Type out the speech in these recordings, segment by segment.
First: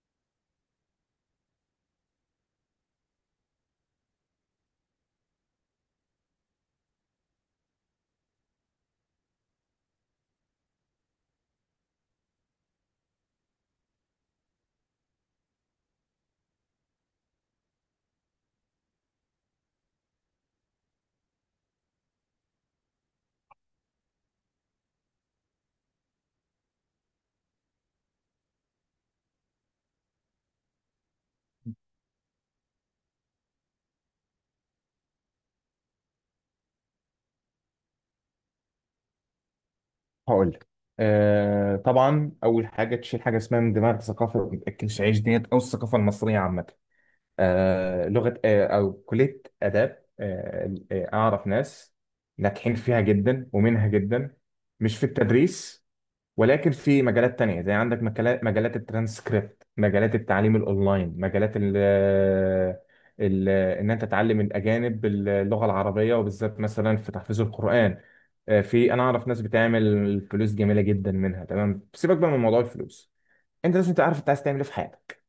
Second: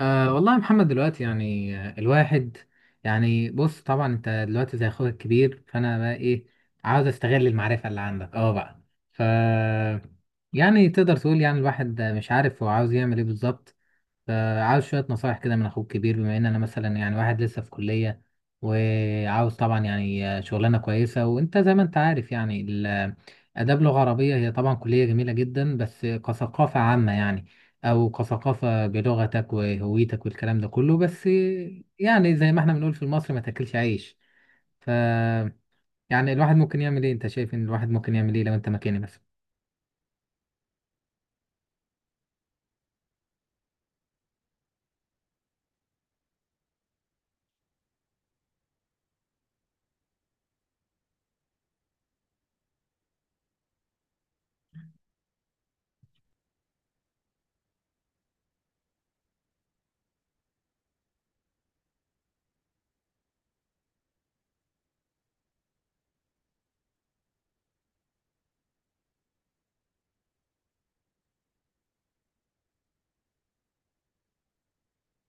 أه والله يا محمد دلوقتي يعني الواحد يعني بص طبعا انت دلوقتي زي اخوك الكبير، فانا بقى ايه، عاوز استغل المعرفة اللي عندك بقى. ف يعني تقدر تقول يعني الواحد مش عارف هو عاوز يعمل ايه بالظبط، فعاوز شوية نصايح كده من أخوك الكبير، بما إن أنا مثلا يعني واحد لسه في كلية وعاوز طبعا يعني شغلانة كويسة، وأنت زي ما أنت عارف يعني آداب لغة عربية هي طبعا كلية جميلة جدا، بس كثقافة عامة يعني، أو كثقافة بلغتك وهويتك والكلام ده كله، بس يعني زي ما إحنا بنقول في مصر، ما تاكلش عيش. ف يعني الواحد ممكن يعمل إيه؟ أنت شايف إن الواحد ممكن يعمل إيه لو أنت مكاني مثلا؟ هقول لك. طبعا اول حاجه تشيل حاجه اسمها من دماغ الثقافه الكلشعيش ديت او الثقافه المصريه عامه. لغه او كليه اداب اعرف ناس ناجحين فيها جدا ومنها جدا، مش في التدريس، ولكن في مجالات تانية. زي عندك مجالات الترانسكريبت، مجالات التعليم الاونلاين، مجالات ال ال ان انت تعلم الاجانب اللغه العربيه وبالذات مثلا في تحفيظ القران. آه، في انا اعرف ناس بتعمل فلوس جميله جدا منها. تمام، سيبك بقى من موضوع الفلوس. انت لازم تعرف انت عايز تعمل ايه في حياتك.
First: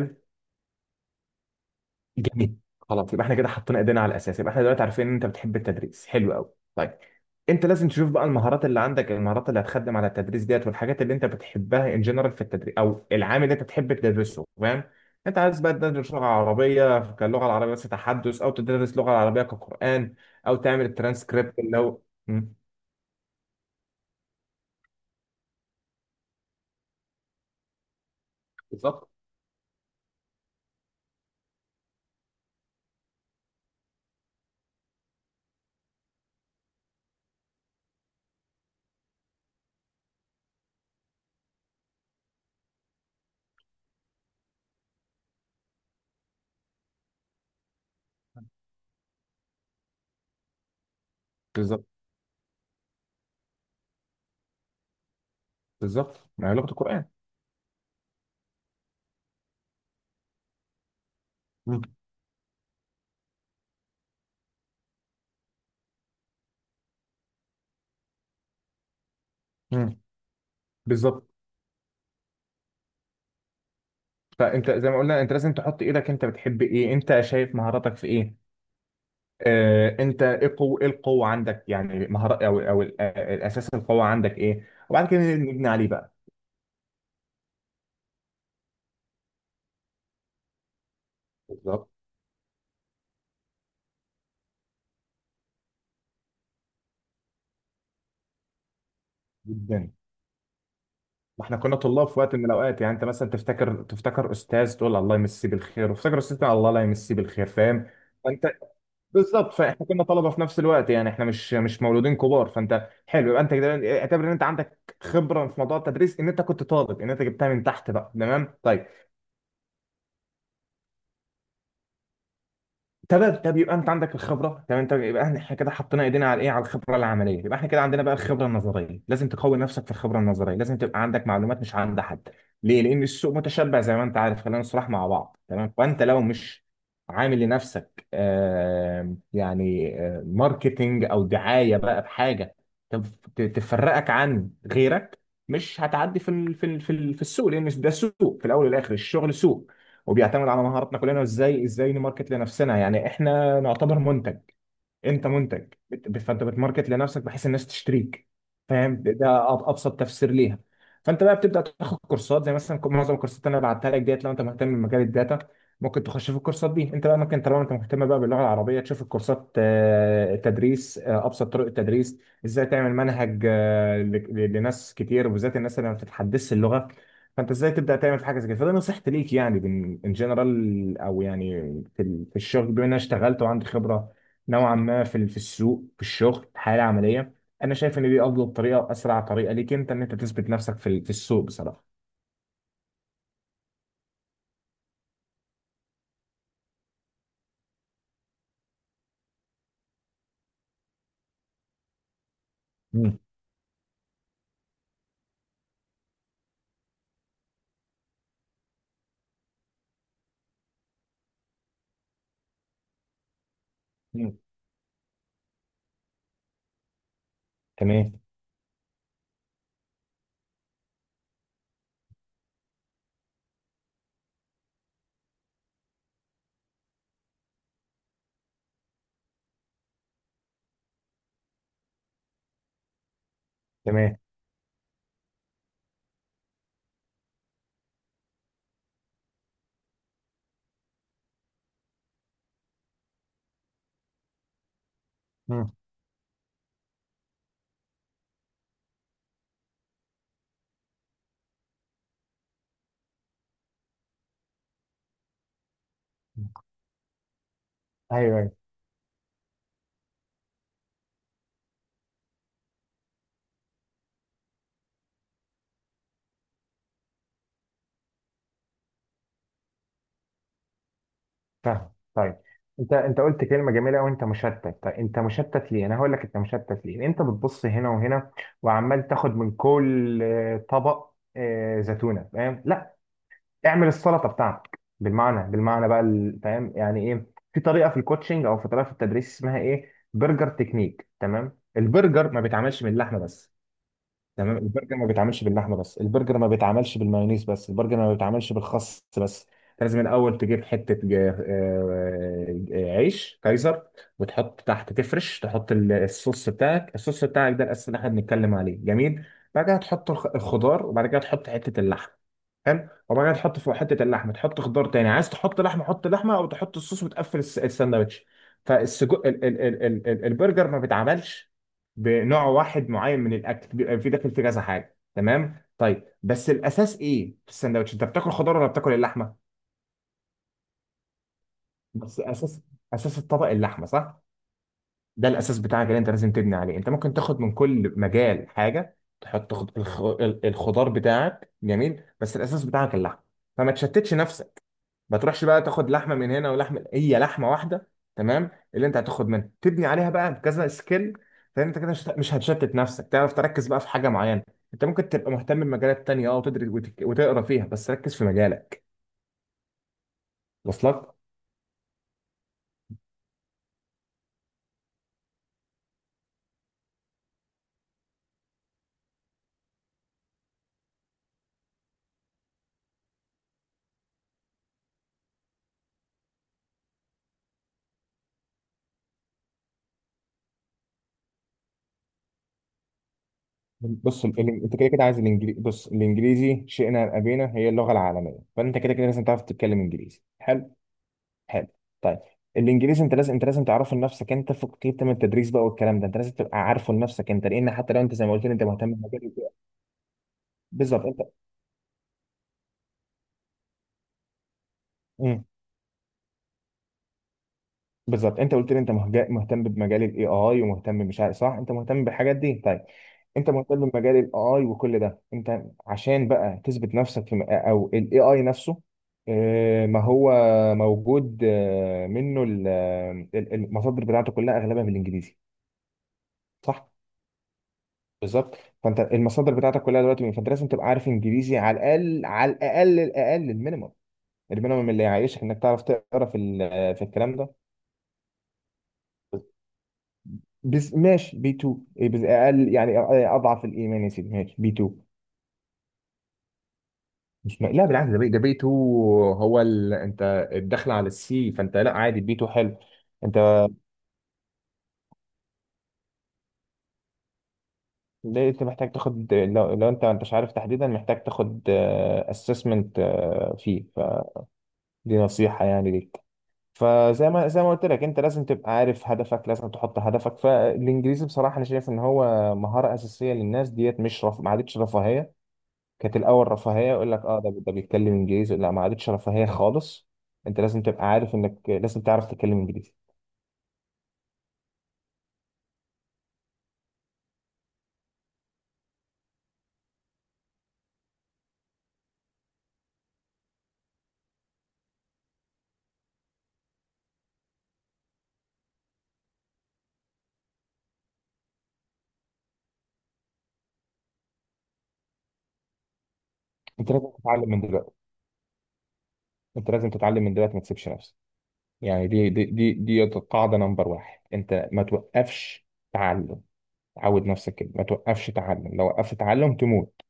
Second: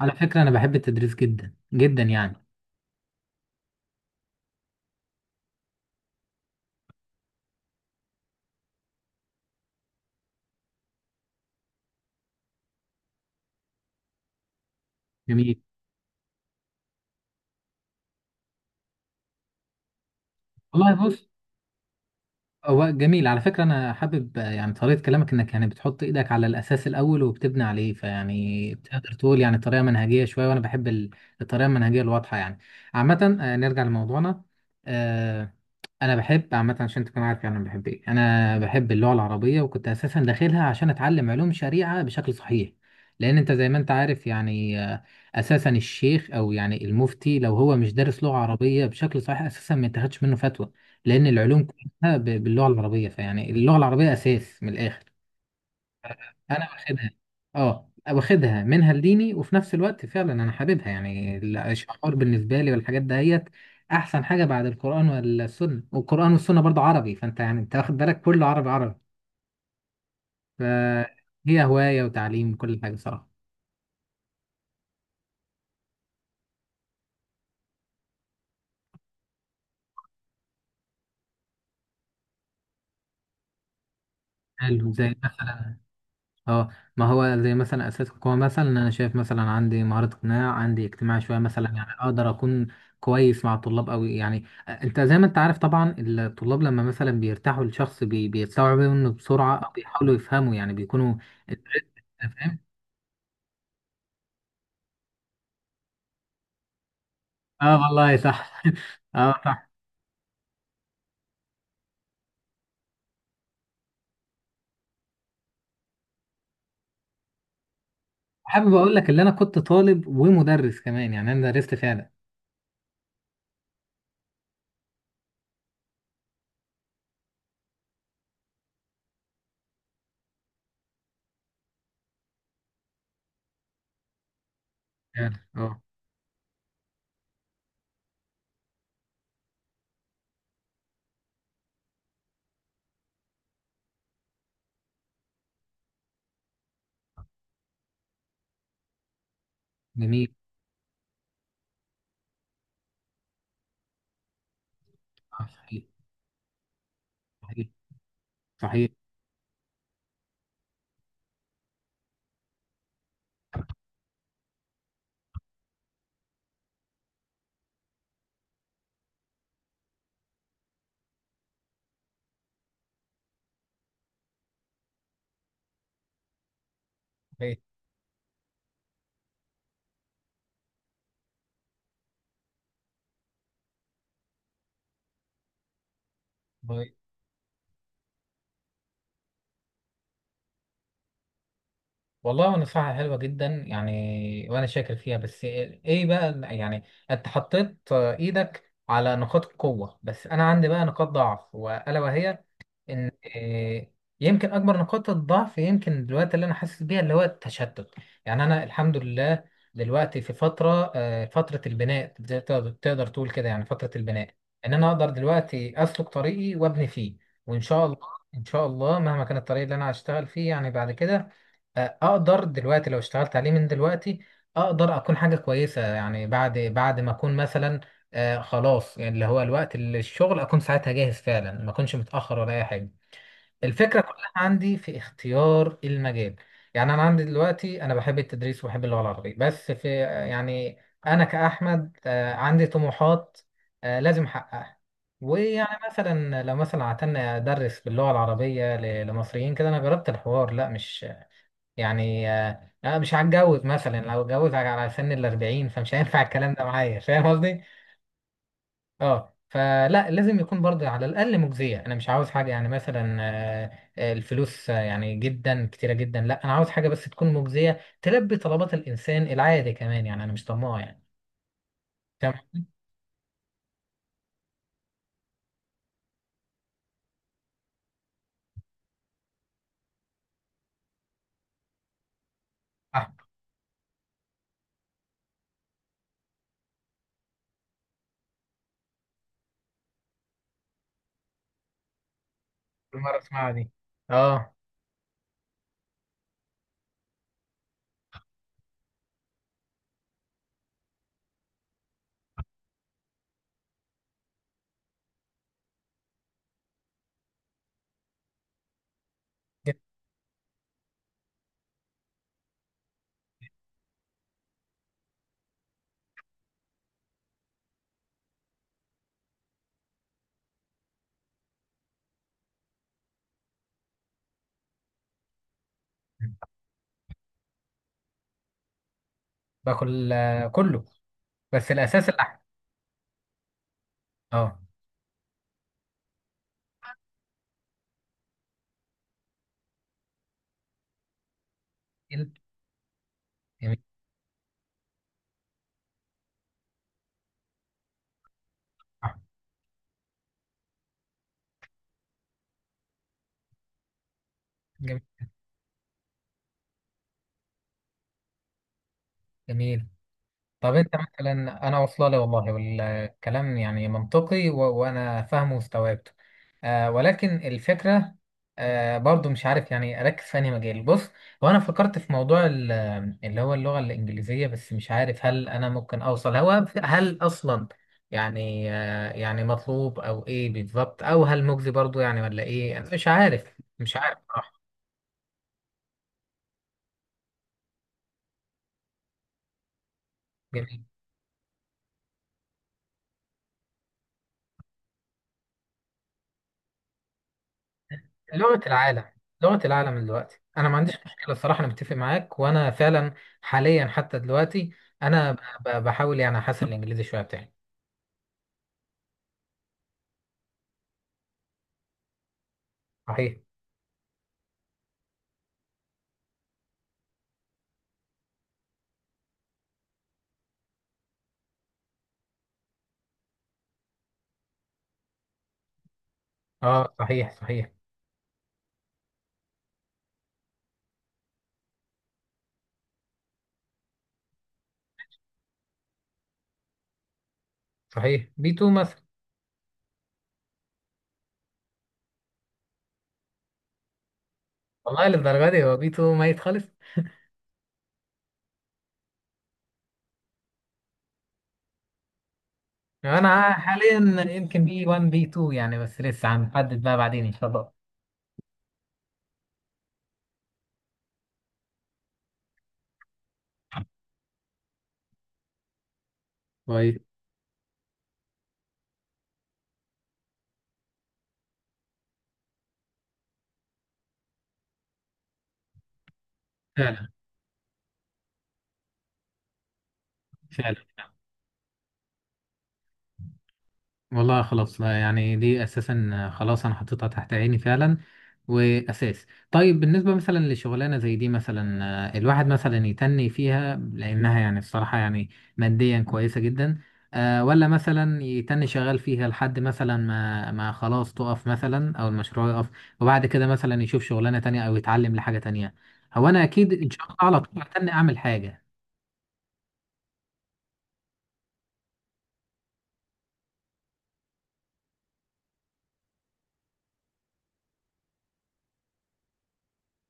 على فكرة أنا بحب التدريس جدا جدا يعني. جميل، خلاص يبقى احنا كده حطينا ايدينا على الاساس. يبقى احنا دلوقتي عارفين ان انت بتحب التدريس. حلو قوي. طيب، انت لازم تشوف بقى المهارات اللي عندك، المهارات اللي هتخدم على التدريس ديت، والحاجات اللي انت بتحبها ان جنرال في التدريس او العام اللي انت بتحب تدرسه. فاهم؟ انت جميل. عايز بقى تدرس لغه عربيه كاللغه العربيه بس تحدث، او تدرس لغه عربيه كقران، او تعمل والله بص. الترانسكريبت اللي هو. مم. هو جميل، على فكرة أنا حابب يعني طريقة كلامك، إنك يعني بتحط إيدك على الأساس الأول وبتبني عليه، فيعني بالظبط تقدر تقول يعني طريقة منهجية شوية، وأنا بحب الطريقة المنهجية الواضحة يعني. عامة نرجع لموضوعنا. آه، انا بحب عامه عشان تكون عارف يعني انا بحب ايه، انا بحب اللغه العربيه، وكنت اساسا داخلها عشان اتعلم علوم شريعه بشكل صحيح، لان انت زي ما انت عارف يعني اساسا الشيخ او يعني المفتي لو هو مش دارس لغه عربيه بشكل صحيح اساسا ما يتاخدش منه فتوى، لان العلوم بالظبط كلها باللغه العربيه، فيعني اللغه العربيه اساس من الاخر. بالظبط، ما هي لغه انا القران. واخدها منها لديني، وفي نفس الوقت فعلا انا حاببها، يعني مم. الاشعار بالنسبه لي والحاجات دهيت احسن حاجه بعد القران والسنه، والقران والسنه برضه عربي، فانت يعني انت واخد بالك، كله عربي عربي، مم. بالظبط. فهي هوايه وتعليم وكل حاجه صراحه. فانت زي ما قلنا انت لازم تحط ايدك. انت بتحب ايه؟ انت شايف مهاراتك في ايه؟ انت ايه القوه؟ ايه القوه عندك؟ يعني مهارات او الاساس القوه عندك ايه حلو، وبعد زي كده نبني مثلا عليه بقى. اه ما هو زي مثلا اساس القوه، مثلا انا شايف مثلا عندي مهاره اقناع، عندي اجتماعي شويه مثلا، بالظبط يعني اقدر اكون كويس مع الطلاب قوي، يعني انت زي ما انت عارف طبعا الطلاب لما مثلا بيرتاحوا لشخص بيستوعبوا منه بسرعه او جدا. بيحاولوا يفهموا، يعني بيكونوا ما احنا أنت كنا طلاب في وقت من فاهم. الاوقات. يعني انت مثلا تفتكر استاذ تقول الله يمسيه بالخير، وتفتكر استاذ تقول الله لا يمسيه بالخير. اه فاهم؟ والله فانت صح اه بالظبط، صح. فاحنا كنا طلبه في نفس الوقت. يعني احنا مش مولودين كبار. فانت حلو، يبقى انت كده اعتبر ان انت عندك خبره في موضوع التدريس، ان انت كنت طالب، ان انت جبتها من تحت بقى. تمام، حابب طيب. اقول لك ان انا كنت طالب ومدرس كمان، يعني انا درست فعلا. تمام، طب يبقى انت عندك الخبره. تمام، طب يبقى احنا كده حطينا ايدينا على ايه؟ على الخبره العمليه. يبقى احنا كده عندنا بقى الخبره النظريه. لازم تقوي نفسك في الخبره النظريه، لازم تبقى عندك معلومات مش عند حد. ليه؟ لان السوق متشبع زي ما انت عارف، خلينا نصرح مع فعلا. بعض. تمام، اه. فانت لو مش عامل لنفسك ماركتينج او دعايه بقى بحاجه تفرقك عن غيرك، مش هتعدي في السوق. لان ده سوق، في الاول والاخر الشغل سوق، جميل. وبيعتمد على مهاراتنا كلنا وازاي نماركت لنفسنا. يعني احنا نعتبر منتج. انت آه، منتج، صحيح فانت بتماركت لنفسك بحيث الناس صحيح تشتريك. فاهم؟ ابسط تفسير ليها. فانت بقى بتبدا تاخد كورسات، زي مثلا معظم الكورسات اللي انا بعتها لك ديت لو انت مهتم بمجال الداتا ممكن تخش في الكورسات دي. انت بقى ممكن طالما انت مهتم بقى باللغه العربيه تشوف الكورسات. تدريس، ابسط طرق التدريس، ازاي تعمل منهج لناس كتير وبالذات الناس اللي ما بتتحدثش اللغه. فانت صحيح. ازاي تبدا تعمل في حاجه زي كده. فده نصيحتي ليك يعني ان جنرال. او يعني في الشغل، بما ان انا اشتغلت وعندي خبره نوعا ما في السوق في الشغل حالة عملية، انا شايف ان دي افضل طريقة، اسرع طريقة ليك انت ان انت تثبت نفسك في السوق بصراحة. والله نصيحة حلوة جدا يعني، وأنا شاكر فيها، بس إيه إيه بقى يعني؟ أنت حطيت إيدك على نقاط القوة، بس أنا عندي بقى نقاط ضعف، وألا وهي ان مم. يمكن اكبر نقاط الضعف يمكن دلوقتي اللي انا حاسس بيها اللي هو التشتت. يعني انا الحمد لله دلوقتي في فتره فتره البناء، زي تقدر تقول كده، يعني فتره البناء، مم. ان انا اقدر دلوقتي اسلك طريقي وابني فيه، وان شاء الله تمام. ان شاء الله مهما كان الطريق اللي انا هشتغل فيه يعني بعد كده اقدر دلوقتي لو اشتغلت عليه من دلوقتي اقدر اكون حاجه كويسه، يعني بعد ما اكون مثلا خلاص، يعني اللي هو الوقت اللي الشغل اكون ساعتها جاهز فعلا، ما اكونش متاخر ولا اي حاجه. الفكرة تمام. كلها عندي في اختيار المجال. يعني أنا عندي دلوقتي، أنا بحب التدريس وبحب اللغة العربية بس في يعني، أنا كأحمد عندي طموحات لازم أحققها، مم. ويعني مثلا لو مثلا عتلنا أدرس باللغة العربية لمصريين كده، أنا جربت الحوار لا مش يعني أنا مش هتجوز مثلا، لو اتجوز على سن الأربعين فمش هينفع الكلام ده معايا، فاهم. ايوه، ايوه. اه فلا لازم يكون برضه على الاقل مجزيه، انا مش عاوز حاجه يعني مثلا الفلوس يعني جدا كتيره جدا لا، انا عاوز حاجه بس تكون مجزيه، تلبي طلبات الانسان العادي كمان، يعني انا مش طماع يعني. فاهم. فاهم طيب، قصدي؟ انت قلت كلمه جميله قوي، انت مشتت. طيب انت مشتت ليه؟ انا هقول لك انت مشتت ليه. انت بتبص هنا وهنا، وعمال تاخد من كل طبق، زيتونه. فاهم؟ لا، اه. اعمل السلطه بتاعتك بالمعنى، فاهم يعني ايه. في طريقه في الكوتشنج، او في طريقه في التدريس، اسمها ايه؟ برجر تكنيك. تمام؟ البرجر ما بيتعملش من كل مره اللحمه اسمعها بس. دي. اه. تمام؟ البرجر ما بيتعملش باللحمه بس، البرجر ما بيتعملش بالمايونيز بس، البرجر ما بيتعملش بالخس بس. أنت لازم الاول تجيب حته عيش كايزر، وتحط تحت، تفرش، تحط الصوص بتاعك. الصوص بتاعك ده الاساس اللي احنا بنتكلم عليه. جميل، بعد كده جداً. تحط الخضار، وبعد كده تحط حته اللحم. حلو، وبعد كده تحط فوق حته اللحمه تحط خضار تاني، عايز تحط لحمه حط لحمه، او تحط الصوص وتقفل الساندوتش. فالسجق ال ال ال ال ال البرجر ما بيتعملش بنوع واحد معين من الاكل، بيبقى في داخل فيه كذا حاجه. تمام؟ طيب بس الاساس ايه في الساندوتش؟ انت بتاكل خضار ولا بتاكل اللحمه؟ باكل كله، بس الاساس بس اللحم. اساس، اساس الطبق اللحمه، صح؟ اه. ده الاساس بتاعك اللي انت لازم تبني عليه. انت ممكن تاخد من كل مجال حاجه، تحط الخضار بتاعك، جميل، جميل. بس الاساس بتاعك اللحمه. فما جميل. تشتتش نفسك. ما تروحش بقى تاخد لحمه من هنا ولحمه، هي لحمه واحده، تمام؟ اللي انت آه، هتاخد منها تبني عليها بقى كذا سكيل. فانت كده مش هتشتت نفسك، تعرف تركز بقى في حاجه معينه. انت جميل. ممكن تبقى مهتم بمجالات تانية، اه وتدرس وتقرا فيها، بس ركز في مجالك. جميل. طب انت وصلك؟ مثلا، انا واصله لي والله، والكلام يعني منطقي وانا فاهمه واستوعبته، ولكن الفكره برضو مش عارف يعني اركز في انهي مجال. بص، هو انا فكرت في موضوع اللي هو اللغه الانجليزيه، بس مش عارف هل انا ممكن اوصل هل اصلا يعني يعني مطلوب او ايه بالظبط، او هل مجزي برضو يعني، ولا ايه؟ انا مش عارف مش عارف بص صراحه. انت كده كده عايز الانجليزي. بص، الانجليزي شئنا ام ابينا هي اللغه العالميه، فانت كده كده لازم تعرف تتكلم انجليزي. حلو؟ جميل. حلو. طيب، الانجليزي انت لازم تعرفه لنفسك انت، فوق كده من التدريس بقى والكلام ده. انت لازم تبقى عارفه لنفسك انت، لان حتى لو انت زي ما قلت لي لغة انت مهتم العالم. بالمجال لغة العالم دلوقتي أنا ما عنديش بالظبط. انت مشكلة، الصراحة أنا متفق معاك، وأنا فعلا حاليا حتى دلوقتي أنا امم بحاول يعني أحسن الإنجليزي شوية بتاعي. بالظبط انت قلت لي انت مهتم بمجال الاي اي، ومهتم، مش عارف، صح؟ انت مهتم بالحاجات دي. طيب، صحيح. انت مهتم بمجال الاي اي وكل ده. انت عشان بقى تثبت نفسك او الاي اي نفسه، ما هو موجود المصادر بتاعته كلها اغلبها بالانجليزي. صح؟ أه صحيح صحيح. بالظبط. فانت المصادر بتاعتك كلها دلوقتي، فانت لازم تبقى عارف انجليزي على الاقل، الاقل المينيمم. المينيمم اللي يعيشك، انك تعرف تقرا في الكلام ده. صحيح، بي 2 مثلا. بس ماشي، بي B2 إيه بس؟ اقل يعني، أ- اضعف الايمان يا سيدي، ماشي بي B2. والله للدرجة دي؟ هو بي 2 ميت خالص. مش م... لا بالعكس، ده بي، B2 هو انت الدخل على السي، فانت لا عادي بي B2 حلو. انت أنا حاليا يمكن بي 1 بي 2 يعني، بس لسه هنحدد بقى بعدين إن شاء الله. ليه انت محتاج تاخد، لو انت مش عارف تحديدا، محتاج تاخد اسسمنت فيه، فدي نصيحة يعني ليك. طيب. فزي ما زي ما قلت لك، انت لازم تبقى عارف هدفك، لازم تحط هدفك. فالانجليزي بصراحة انا شايف ان هو مهارة اساسية للناس ديت، مش ما عادتش رفاهية. كانت الاول رفاهيه، فعلا يقول لك اه ده ده بيتكلم انجليزي. لا، ما عادتش رفاهيه خالص. انت فعلا. لازم تبقى عارف انك لازم تعرف تتكلم انجليزي. والله خلاص لا، يعني دي اساسا خلاص انا حطيتها تحت عيني فعلا. واساس. طيب، بالنسبه مثلا لشغلانه زي دي مثلا الواحد مثلا يتني فيها لانها يعني الصراحه يعني ماديا كويسه جدا ولا مثلا يتني شغال فيها لحد مثلا ما خلاص تقف مثلا او المشروع يقف، وبعد كده مثلا يشوف شغلانه تانية او يتعلم لحاجه تانية. هو انا اكيد ان انت شاء لازم الله على تتعلم من طول دلوقتي. هتني اعمل حاجه. ما تسيبش نفسك. يعني دي قاعده نمبر واحد، انت ما توقفش تعلم. عود نفسك كده، ما توقفش تعلم، لو وقفت تعلم تموت.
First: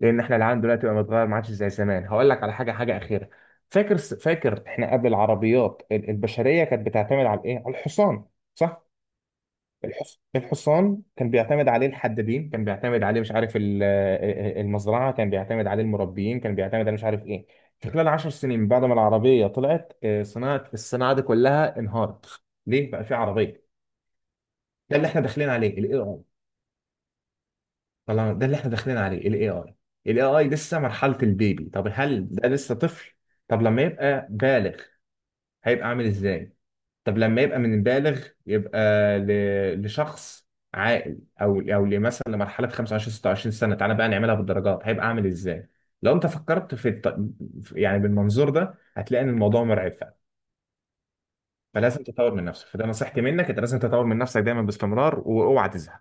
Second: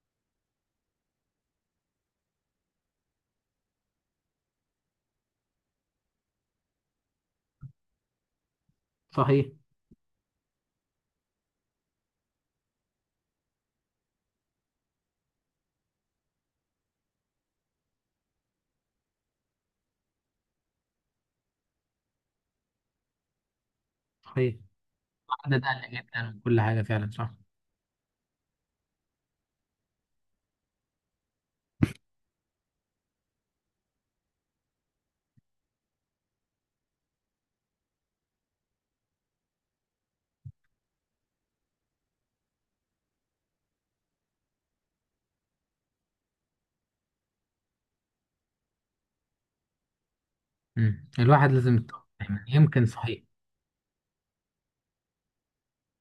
لان احنا العالم دلوقتي بقى متغير، ما عادش زي زمان. هقول لك على حاجه، حاجه اخيره. فاكر احنا قبل العربيات البشريه كانت بتعتمد على ايه؟ على الحصان. صح؟ صحيح. الحصان كان بيعتمد عليه الحدادين، كان بيعتمد عليه مش عارف المزرعة، كان بيعتمد عليه المربيين، كان بيعتمد عليه مش عارف ايه. في خلال 10 سنين بعد ما العربية طلعت، آه، صناعة الصناعة دي كلها انهارت. ليه بقى؟ في عربية. صحيح. ده اللي احنا داخلين ده عليه قل الاي اي. جدا وكل حاجه فعلا صح. طبعا، ده اللي احنا داخلين عليه الاي اي. الاي اي لسه مرحلة البيبي. طب هل ده لسه طفل؟ طب لما يبقى بالغ هيبقى عامل ازاي؟ طب لما يبقى من البالغ يبقى لشخص عاقل، او او مثلا لمرحله 25 26 سنه، تعالى بقى نعملها بالدرجات، هيبقى عامل ازاي؟ لو انت فكرت يعني بالمنظور ده هتلاقي ان الموضوع مرعب فعلا. مم. الواحد لازم فلازم يتطور تطور دايما، من نفسك. يمكن فده نصيحتي صحيح. منك، انت لازم تطور من نفسك دايما باستمرار، واوعى تزهق.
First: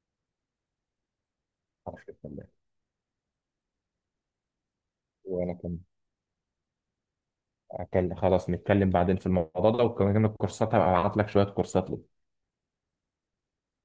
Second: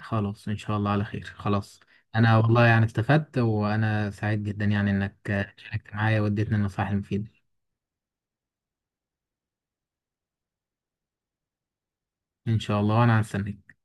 خلاص ان شاء الله على خير. خلاص. عارف انا الكلام. والله يعني استفدت، وانا سعيد جدا يعني وانا انك كنت شاركت معايا واديتني النصائح المفيدة. خلاص نتكلم بعدين في الموضوع ده، وكمان الكورسات هبقى ابعت لك شويه كورسات. ان شاء الله، وانا هستناك.